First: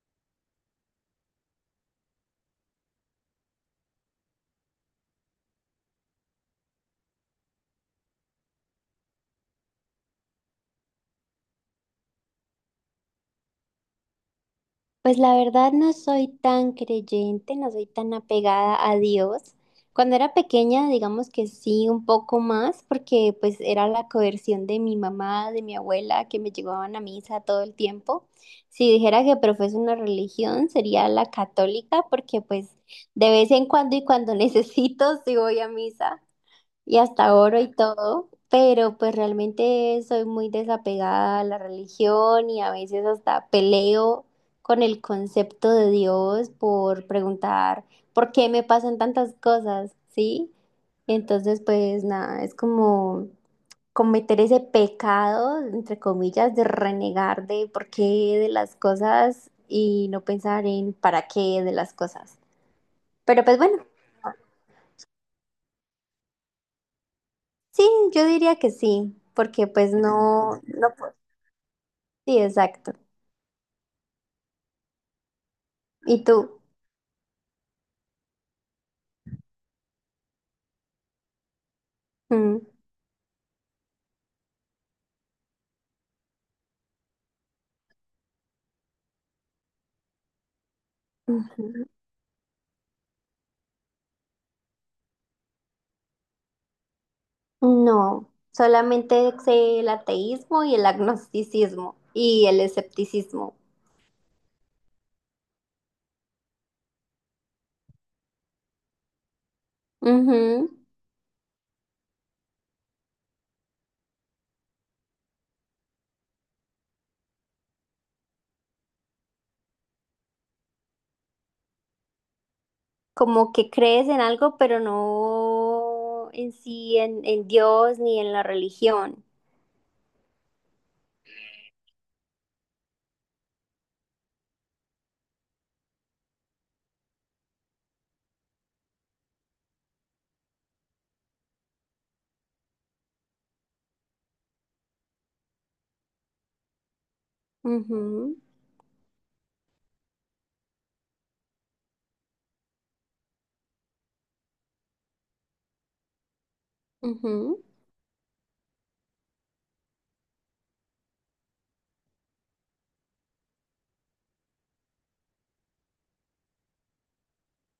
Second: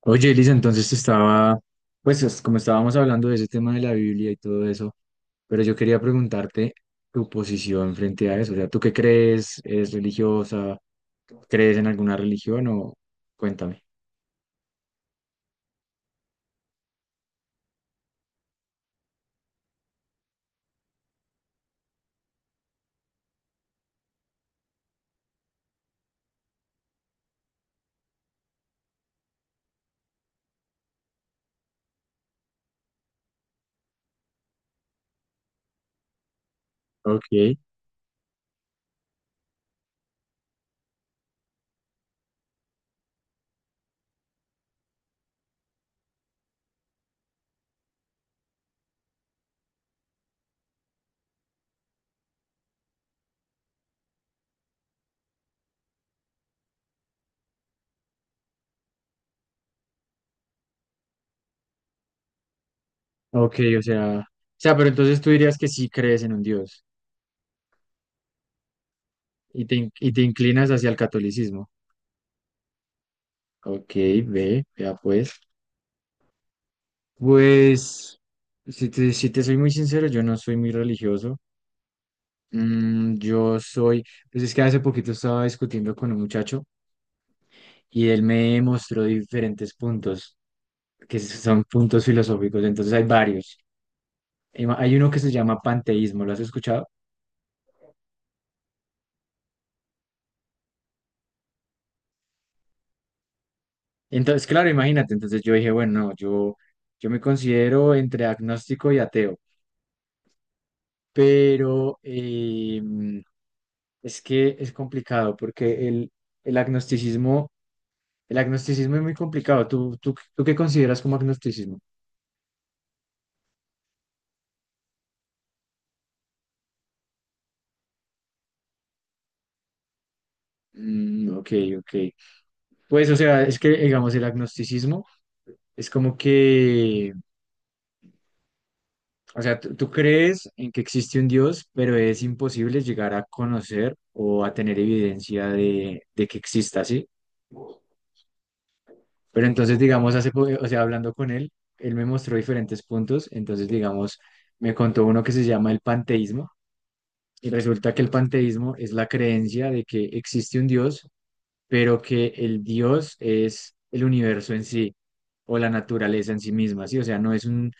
Oye, Elisa, entonces estaba, pues como estábamos hablando de ese tema de la Biblia y todo eso, pero yo quería preguntarte tu posición frente a eso. O sea, ¿tú qué crees? ¿Eres religiosa? ¿Crees en alguna religión o cuéntame? Pues la verdad no soy tan creyente, no soy tan apegada a Dios. Cuando era pequeña, digamos que sí, un poco más, porque pues era la coerción de mi mamá, de mi abuela, que me llevaban a misa todo el tiempo. Si dijera que profeso una religión, sería la católica, porque pues de vez en cuando y cuando necesito, sí voy a misa y Ok, hasta oro y todo, pero pues realmente soy muy desapegada a la religión y a veces hasta peleo con el concepto de Dios por preguntar por qué me pasan tantas cosas, ¿sí? Entonces, pues nada, es como cometer ese pecado, entre comillas, de renegar de por qué de las cosas y no pensar en para qué de las cosas. Pero ok, pues bueno. o sea, pero entonces tú dirías que sí crees en un Dios Sí, yo diría que sí, y porque pues y te no, inclinas hacia no, el catolicismo. sí, exacto. Ok, ve, ya pues. ¿Y tú? Pues, si te soy muy sincero, yo no soy muy religioso. Mm, Mm, pues es que hace poquito estaba discutiendo con un muchacho y él me mostró diferentes puntos, que son ujú. puntos filosóficos, entonces hay varios. Hay uno que se llama panteísmo, ¿lo has escuchado? No, solamente sé el ateísmo y el agnosticismo y el escepticismo. Entonces, claro, imagínate, entonces yo dije, bueno, no, yo me considero entre agnóstico y ateo, Ujú. pero es que es complicado porque el agnosticismo, el agnosticismo es muy complicado. Tú qué consideras como agnosticismo? Como que crees en algo, pero no en sí, en Dios ni en la religión. Mm, ok, ok. Pues, o sea, es que, digamos, el agnosticismo es como que, o sea, tú crees en que existe un Dios, pero es imposible llegar a conocer o a tener evidencia de que exista, ¿sí? Ujú, Pero entonces, digamos, o sea, hablando con él, él me mostró diferentes puntos, entonces, digamos, me contó uno que se llama el panteísmo, y resulta que el panteísmo es la creencia de que existe un Dios, pero que el Dios es el universo en sí o la naturaleza en sí misma, ¿sí? O sea, no es un-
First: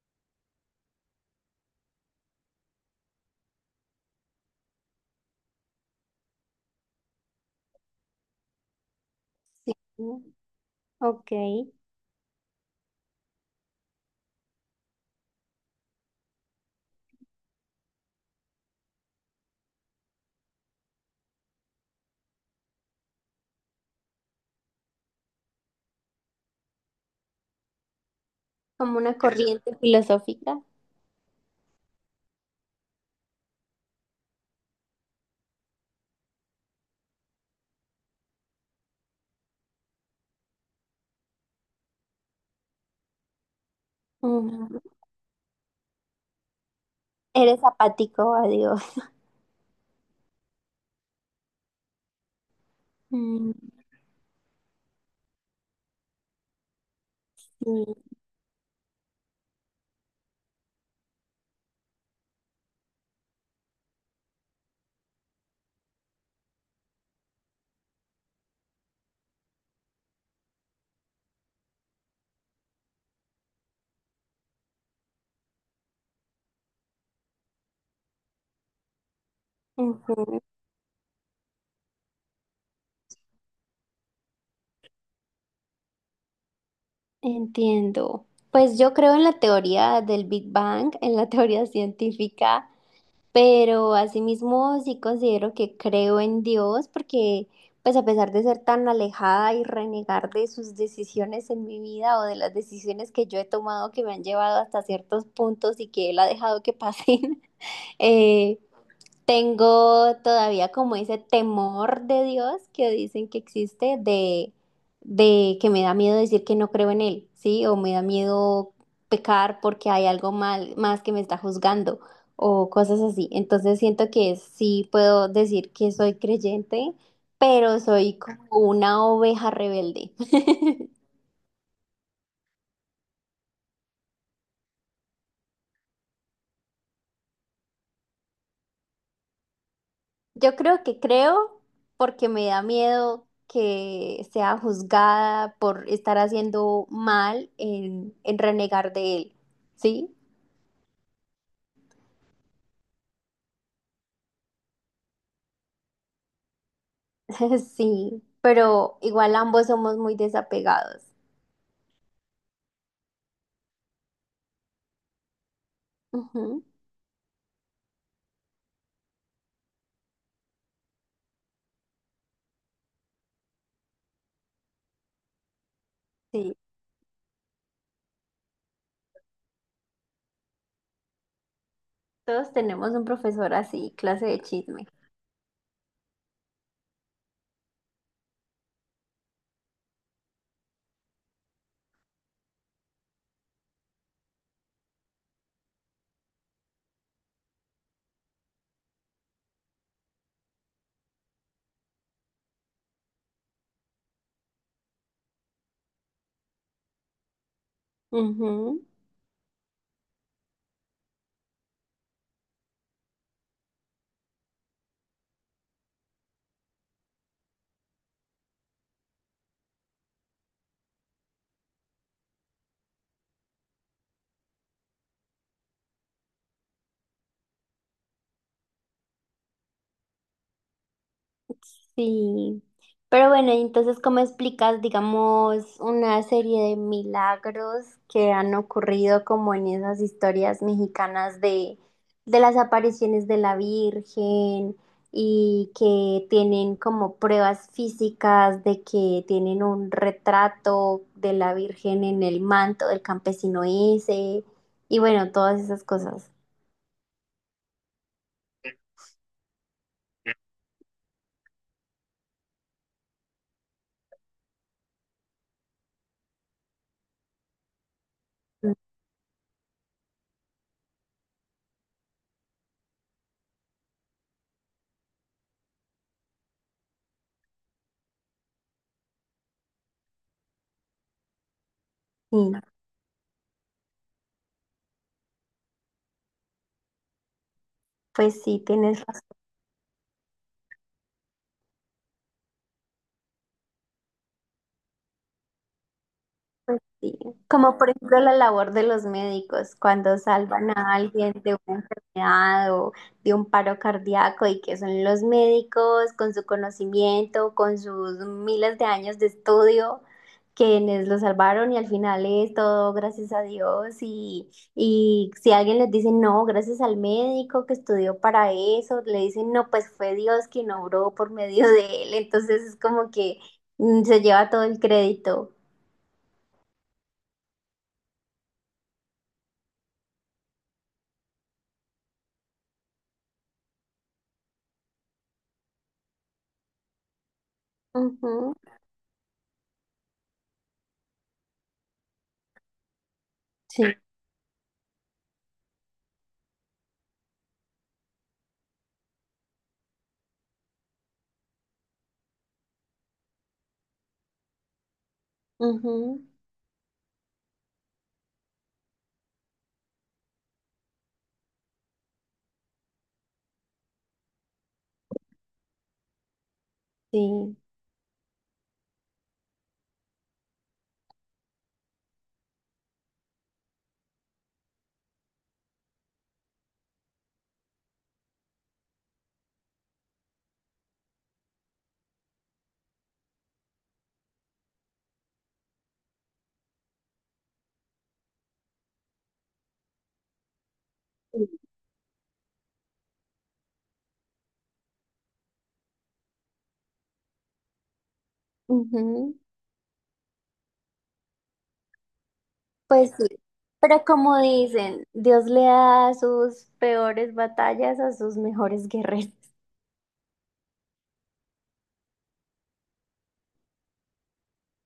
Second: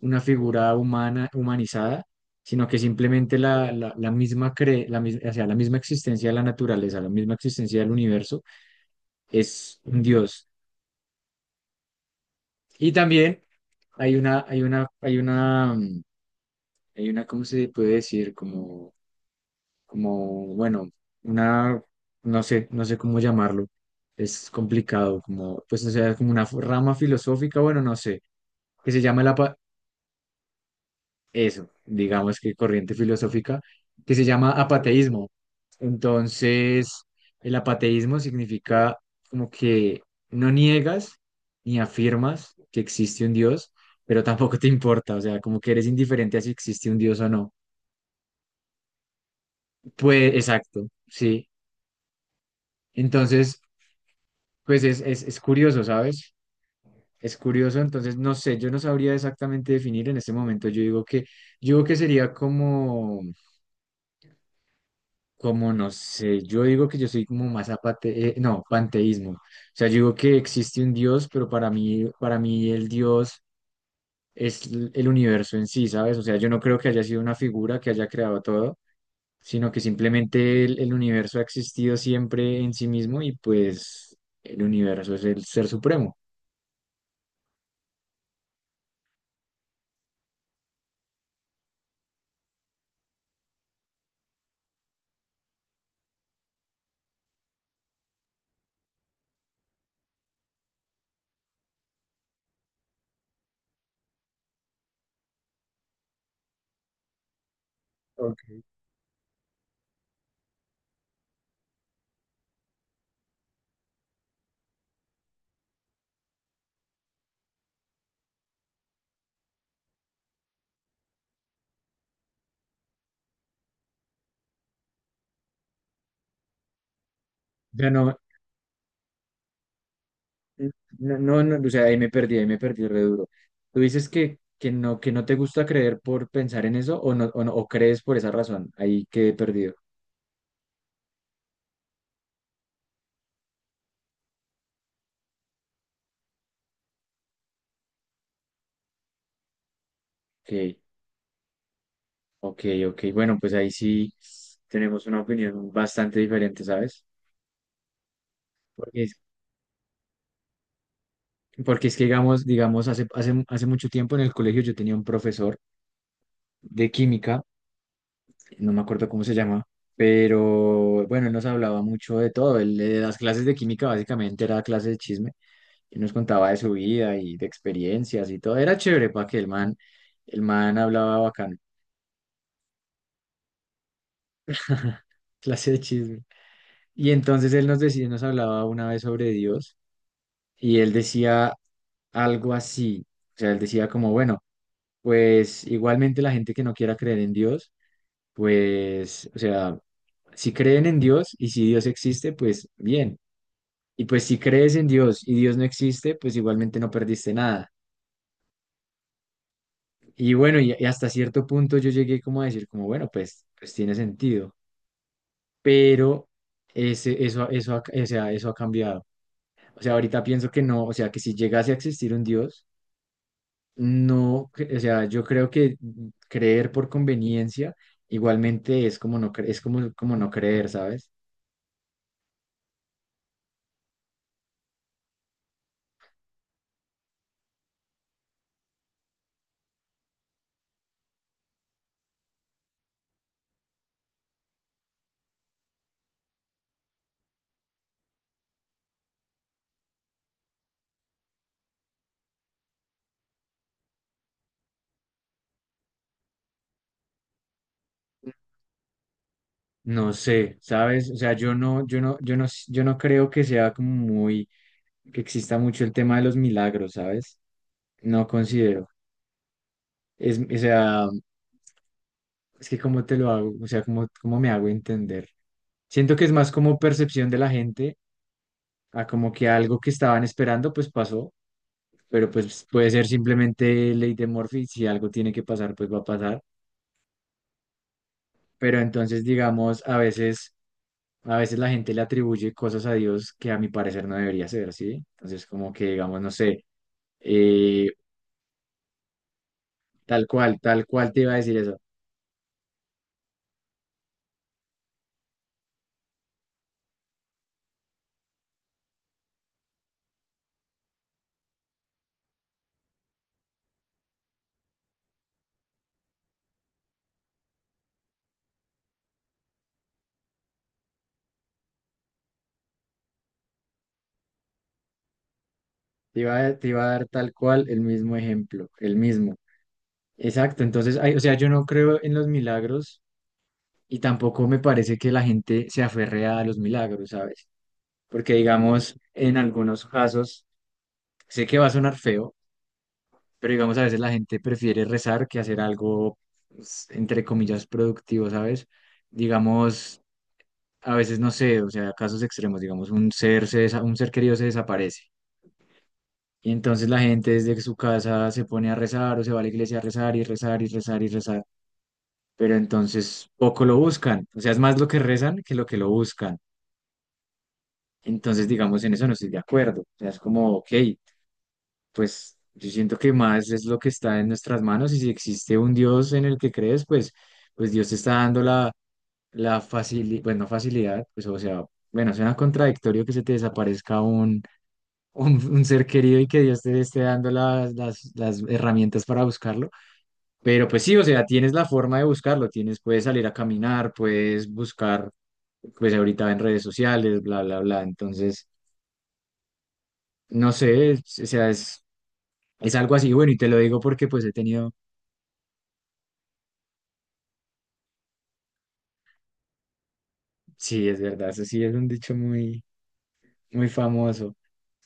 una figura humana, humanizada, sino que simplemente la misma o sea, la misma existencia de la naturaleza, la misma existencia del universo es un ujú. Dios. Ok, Y también hay una, hay una, ¿cómo se puede decir? Como bueno, una, no sé, no sé cómo llamarlo, es complicado, como, pues, o sea, como una rama filosófica, bueno, no sé, que como se una llama el apa- corriente filosófica. eso, digamos que corriente filosófica, que se llama apateísmo. Entonces, el apateísmo significa como que no niegas ni afirmas que existe un Dios, pero tampoco te Ujú. importa, o sea, como que eres indiferente a si existe un Dios o no. Eres apático a Dios. Pues, exacto, sí. Mm, Entonces, pues es curioso, ¿sabes? Es curioso, sí. entonces no sé, yo no sabría exactamente definir en este momento. Yo digo yo digo que sería como, como no sé, yo digo que yo soy como más apate, no, panteísmo. O sea, yo digo que existe un Dios, pero para mí el Dios el universo en sí, ¿sabes? O sea, yo no creo que haya sido una figura que haya creado todo, sino que Ujú. simplemente el universo ha existido siempre en sí mismo y pues el universo es el ser supremo. Entiendo. Pues yo creo en la teoría del Big Bang, en la teoría científica, pero asimismo sí considero que creo en Dios porque pues a pesar de ser tan alejada y renegar de sus decisiones en mi vida o de las decisiones que yo he tomado que me han llevado hasta ciertos puntos y que Él ha dejado que pasen, Ok. eh, tengo todavía como ese temor de Dios que dicen que existe de que me da miedo decir que no creo en Él, ¿sí? O me da miedo pecar porque hay algo mal, más que me está juzgando o cosas así. Entonces siento que sí puedo decir que soy creyente, O pero sea, soy no, como una oveja rebelde. No, o sea, ahí me perdí re duro. Tú dices que no te gusta creer por pensar en eso o no, o no, o crees por esa razón. Ahí quedé perdido. Yo creo que creo porque me da miedo que sea juzgada por estar haciendo mal en, renegar de él, ¿sí? Ok, ok. Bueno, pues ahí sí tenemos una opinión bastante diferente, ¿sabes? Sí, pero Porque es, igual ambos somos muy desapegados. porque es que, digamos, hace mucho tiempo en el colegio yo tenía un profesor Ujú, de química, no me acuerdo cómo se llama, pero bueno, él nos hablaba mucho de todo. Él, las clases de química básicamente era clase de chisme y nos contaba sí, de su vida y de experiencias y todo. Era chévere para que el man hablaba bacano, todos tenemos un profesor así, clase de chisme. clase de chisme. Y entonces él nos decía, nos hablaba una vez sobre Dios y él decía algo así, o sea, él decía como, bueno, pues igualmente la gente que no quiera creer en Dios, pues, o sea, si creen en Dios y si Dios existe, pues bien. Y pues si crees en Dios y Dios no existe, pues igualmente no perdiste nada. Ujú. Y bueno, y hasta cierto punto yo llegué como a decir, como, bueno, pues, pues tiene sentido, pero o sea, eso ha cambiado. O sea, ahorita pienso que no, o sea, que si llegase a existir un Dios, no, cre- o sea, yo creo que creer por conveniencia igualmente es como no, cre- es como, como no creer, ¿sabes? Sí, pero bueno, y entonces, ¿cómo explicas, digamos, una serie de milagros que han ocurrido como en esas historias mexicanas de, las apariciones de la Virgen y que tienen como pruebas físicas de que tienen un retrato de la Virgen en el manto del campesino ese y bueno, todas esas cosas? No sé, ¿sabes? O sea, yo no creo que sea como muy, que exista mucho el tema de los milagros, ¿sabes? No considero. Es, o sea, es que cómo te lo hago, o sea, cómo me hago entender. Siento que es más como percepción de la gente a como que algo que estaban esperando pues pasó, pero Sí, pues puede ser simplemente ley de Murphy, si algo tiene que pasar pues va a pasar. pues sí, Pero tienes razón. entonces digamos, a veces la gente le atribuye cosas a Dios que a mi parecer no debería ser, ¿sí? Entonces como que digamos, no sé, Sí, como eh, por ejemplo la labor de los médicos cuando salvan tal a cual te iba alguien a decir de eso. una enfermedad o de un paro cardíaco y que son los médicos con su conocimiento, con sus miles de años de estudio, quienes lo salvaron y al final es todo gracias a Dios y si alguien les dice no, gracias al médico que estudió para eso, le dicen no, pues fue Dios quien obró por medio de él, entonces es como que mm, se lleva todo el crédito. Te iba a dar tal cual el mismo ejemplo, el mismo. Exacto, entonces, ay, o sea, yo no creo en los milagros y tampoco me parece que la gente se aferre a los milagros, ¿sabes? Porque Ujú, digamos, en algunos casos, sé que va a sonar feo, pero digamos, a Sí. veces la gente prefiere rezar que hacer algo, pues, entre comillas, productivo, ¿sabes? Digamos, a veces no sé, o sea, casos extremos, digamos, un ser querido se desaparece. Ujú, Y entonces la gente desde su casa se pone a rezar o se va a la iglesia a rezar y rezar y rezar y rezar. Pero entonces poco lo buscan. O sea, es más lo que rezan que lo buscan. sí. Entonces, digamos, en eso no estoy de acuerdo. O sea, es como, ok, pues yo siento que más es lo que está en nuestras manos y si existe un Dios en el que crees, pues, pues Dios te está dando la facilidad, bueno, no facilidad, pues, o sea, bueno, suena contradictorio que se te desaparezca un ser querido y que Dios te esté dando las herramientas para buscarlo. Pero pues sí, o sea, Sí. tienes la forma de buscarlo, tienes, puedes salir a caminar, puedes buscar, pues ahorita en redes sociales, bla, bla, bla. Entonces... Ujú. No sé, o sea, es algo Pues así, sí, bueno, y te lo digo pero porque pues he como tenido, dicen, Dios le da sus peores batallas a sus mejores guerreros. sí, es verdad, eso sí es un dicho muy, muy famoso.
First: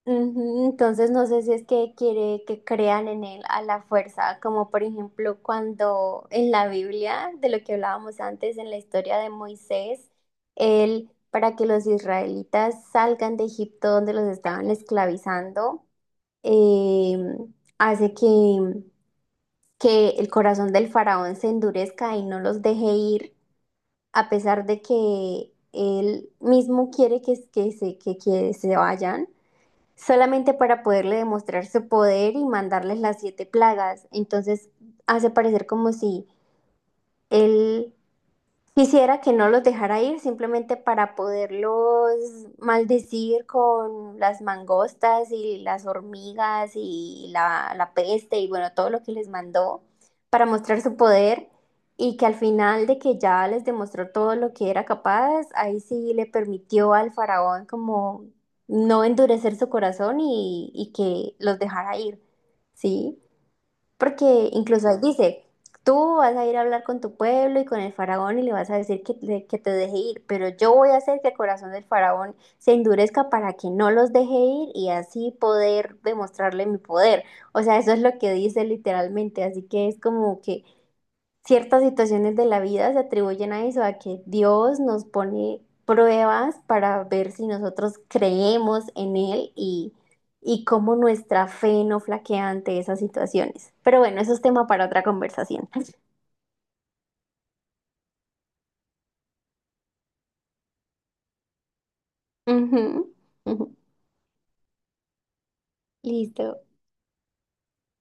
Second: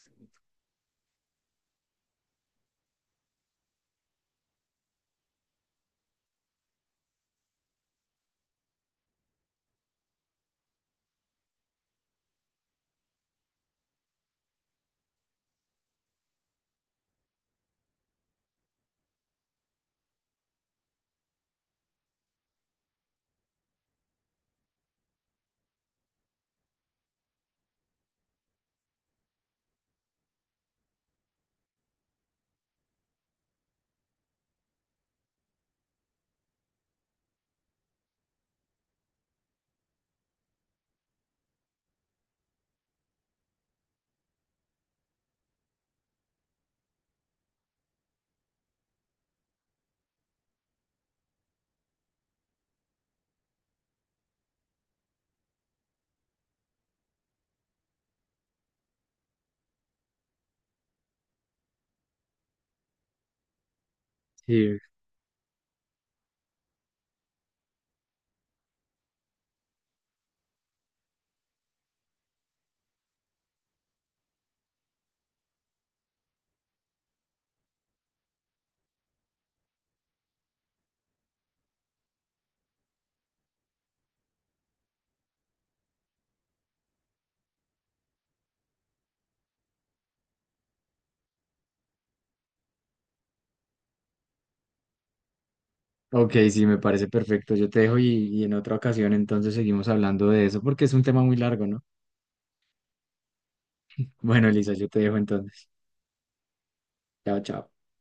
Ujú. Entonces no sé si es que quiere que crean en él a la fuerza, como por ejemplo cuando en la Biblia, de lo que hablábamos antes en la historia de Moisés, él, para que los israelitas salgan de Egipto donde los estaban esclavizando, em, hace que el corazón del faraón se endurezca y no los deje ir, a pesar de que él mismo quiere que se vayan, solamente para poderle demostrar su poder y mandarles las siete plagas. Entonces hace parecer como si él quisiera que no los dejara ir simplemente para poderlos maldecir con las mangostas y las hormigas y la peste y bueno, todo lo que les mandó para mostrar su poder y que al final de que ya les demostró todo lo que era capaz, ahí sí le permitió al faraón como no endurecer su corazón y que los dejara ir, ¿sí? Porque Sí, incluso ahí dice, tú vas a ir a hablar con tu pueblo y con el faraón y le vas a decir que, que te deje ir, pero yo voy a hacer que el corazón del faraón se endurezca para que no los deje ir y así poder demostrarle mi poder. O sea, eso es lo que dice literalmente, así que es como que ciertas situaciones de la vida se atribuyen a eso, a que Dios nos pone pruebas para ver si nosotros creemos en Él y cómo nuestra fe no flaquea ante esas situaciones. Pero bueno, eso es tema para otra conversación. ok, sí, me parece perfecto. Yo te dejo y en otra ocasión entonces seguimos hablando de eso porque es un tema muy largo, ¿no? Ujú, ujú. Bueno, Elisa, yo te dejo entonces. Listo. Chao, chao.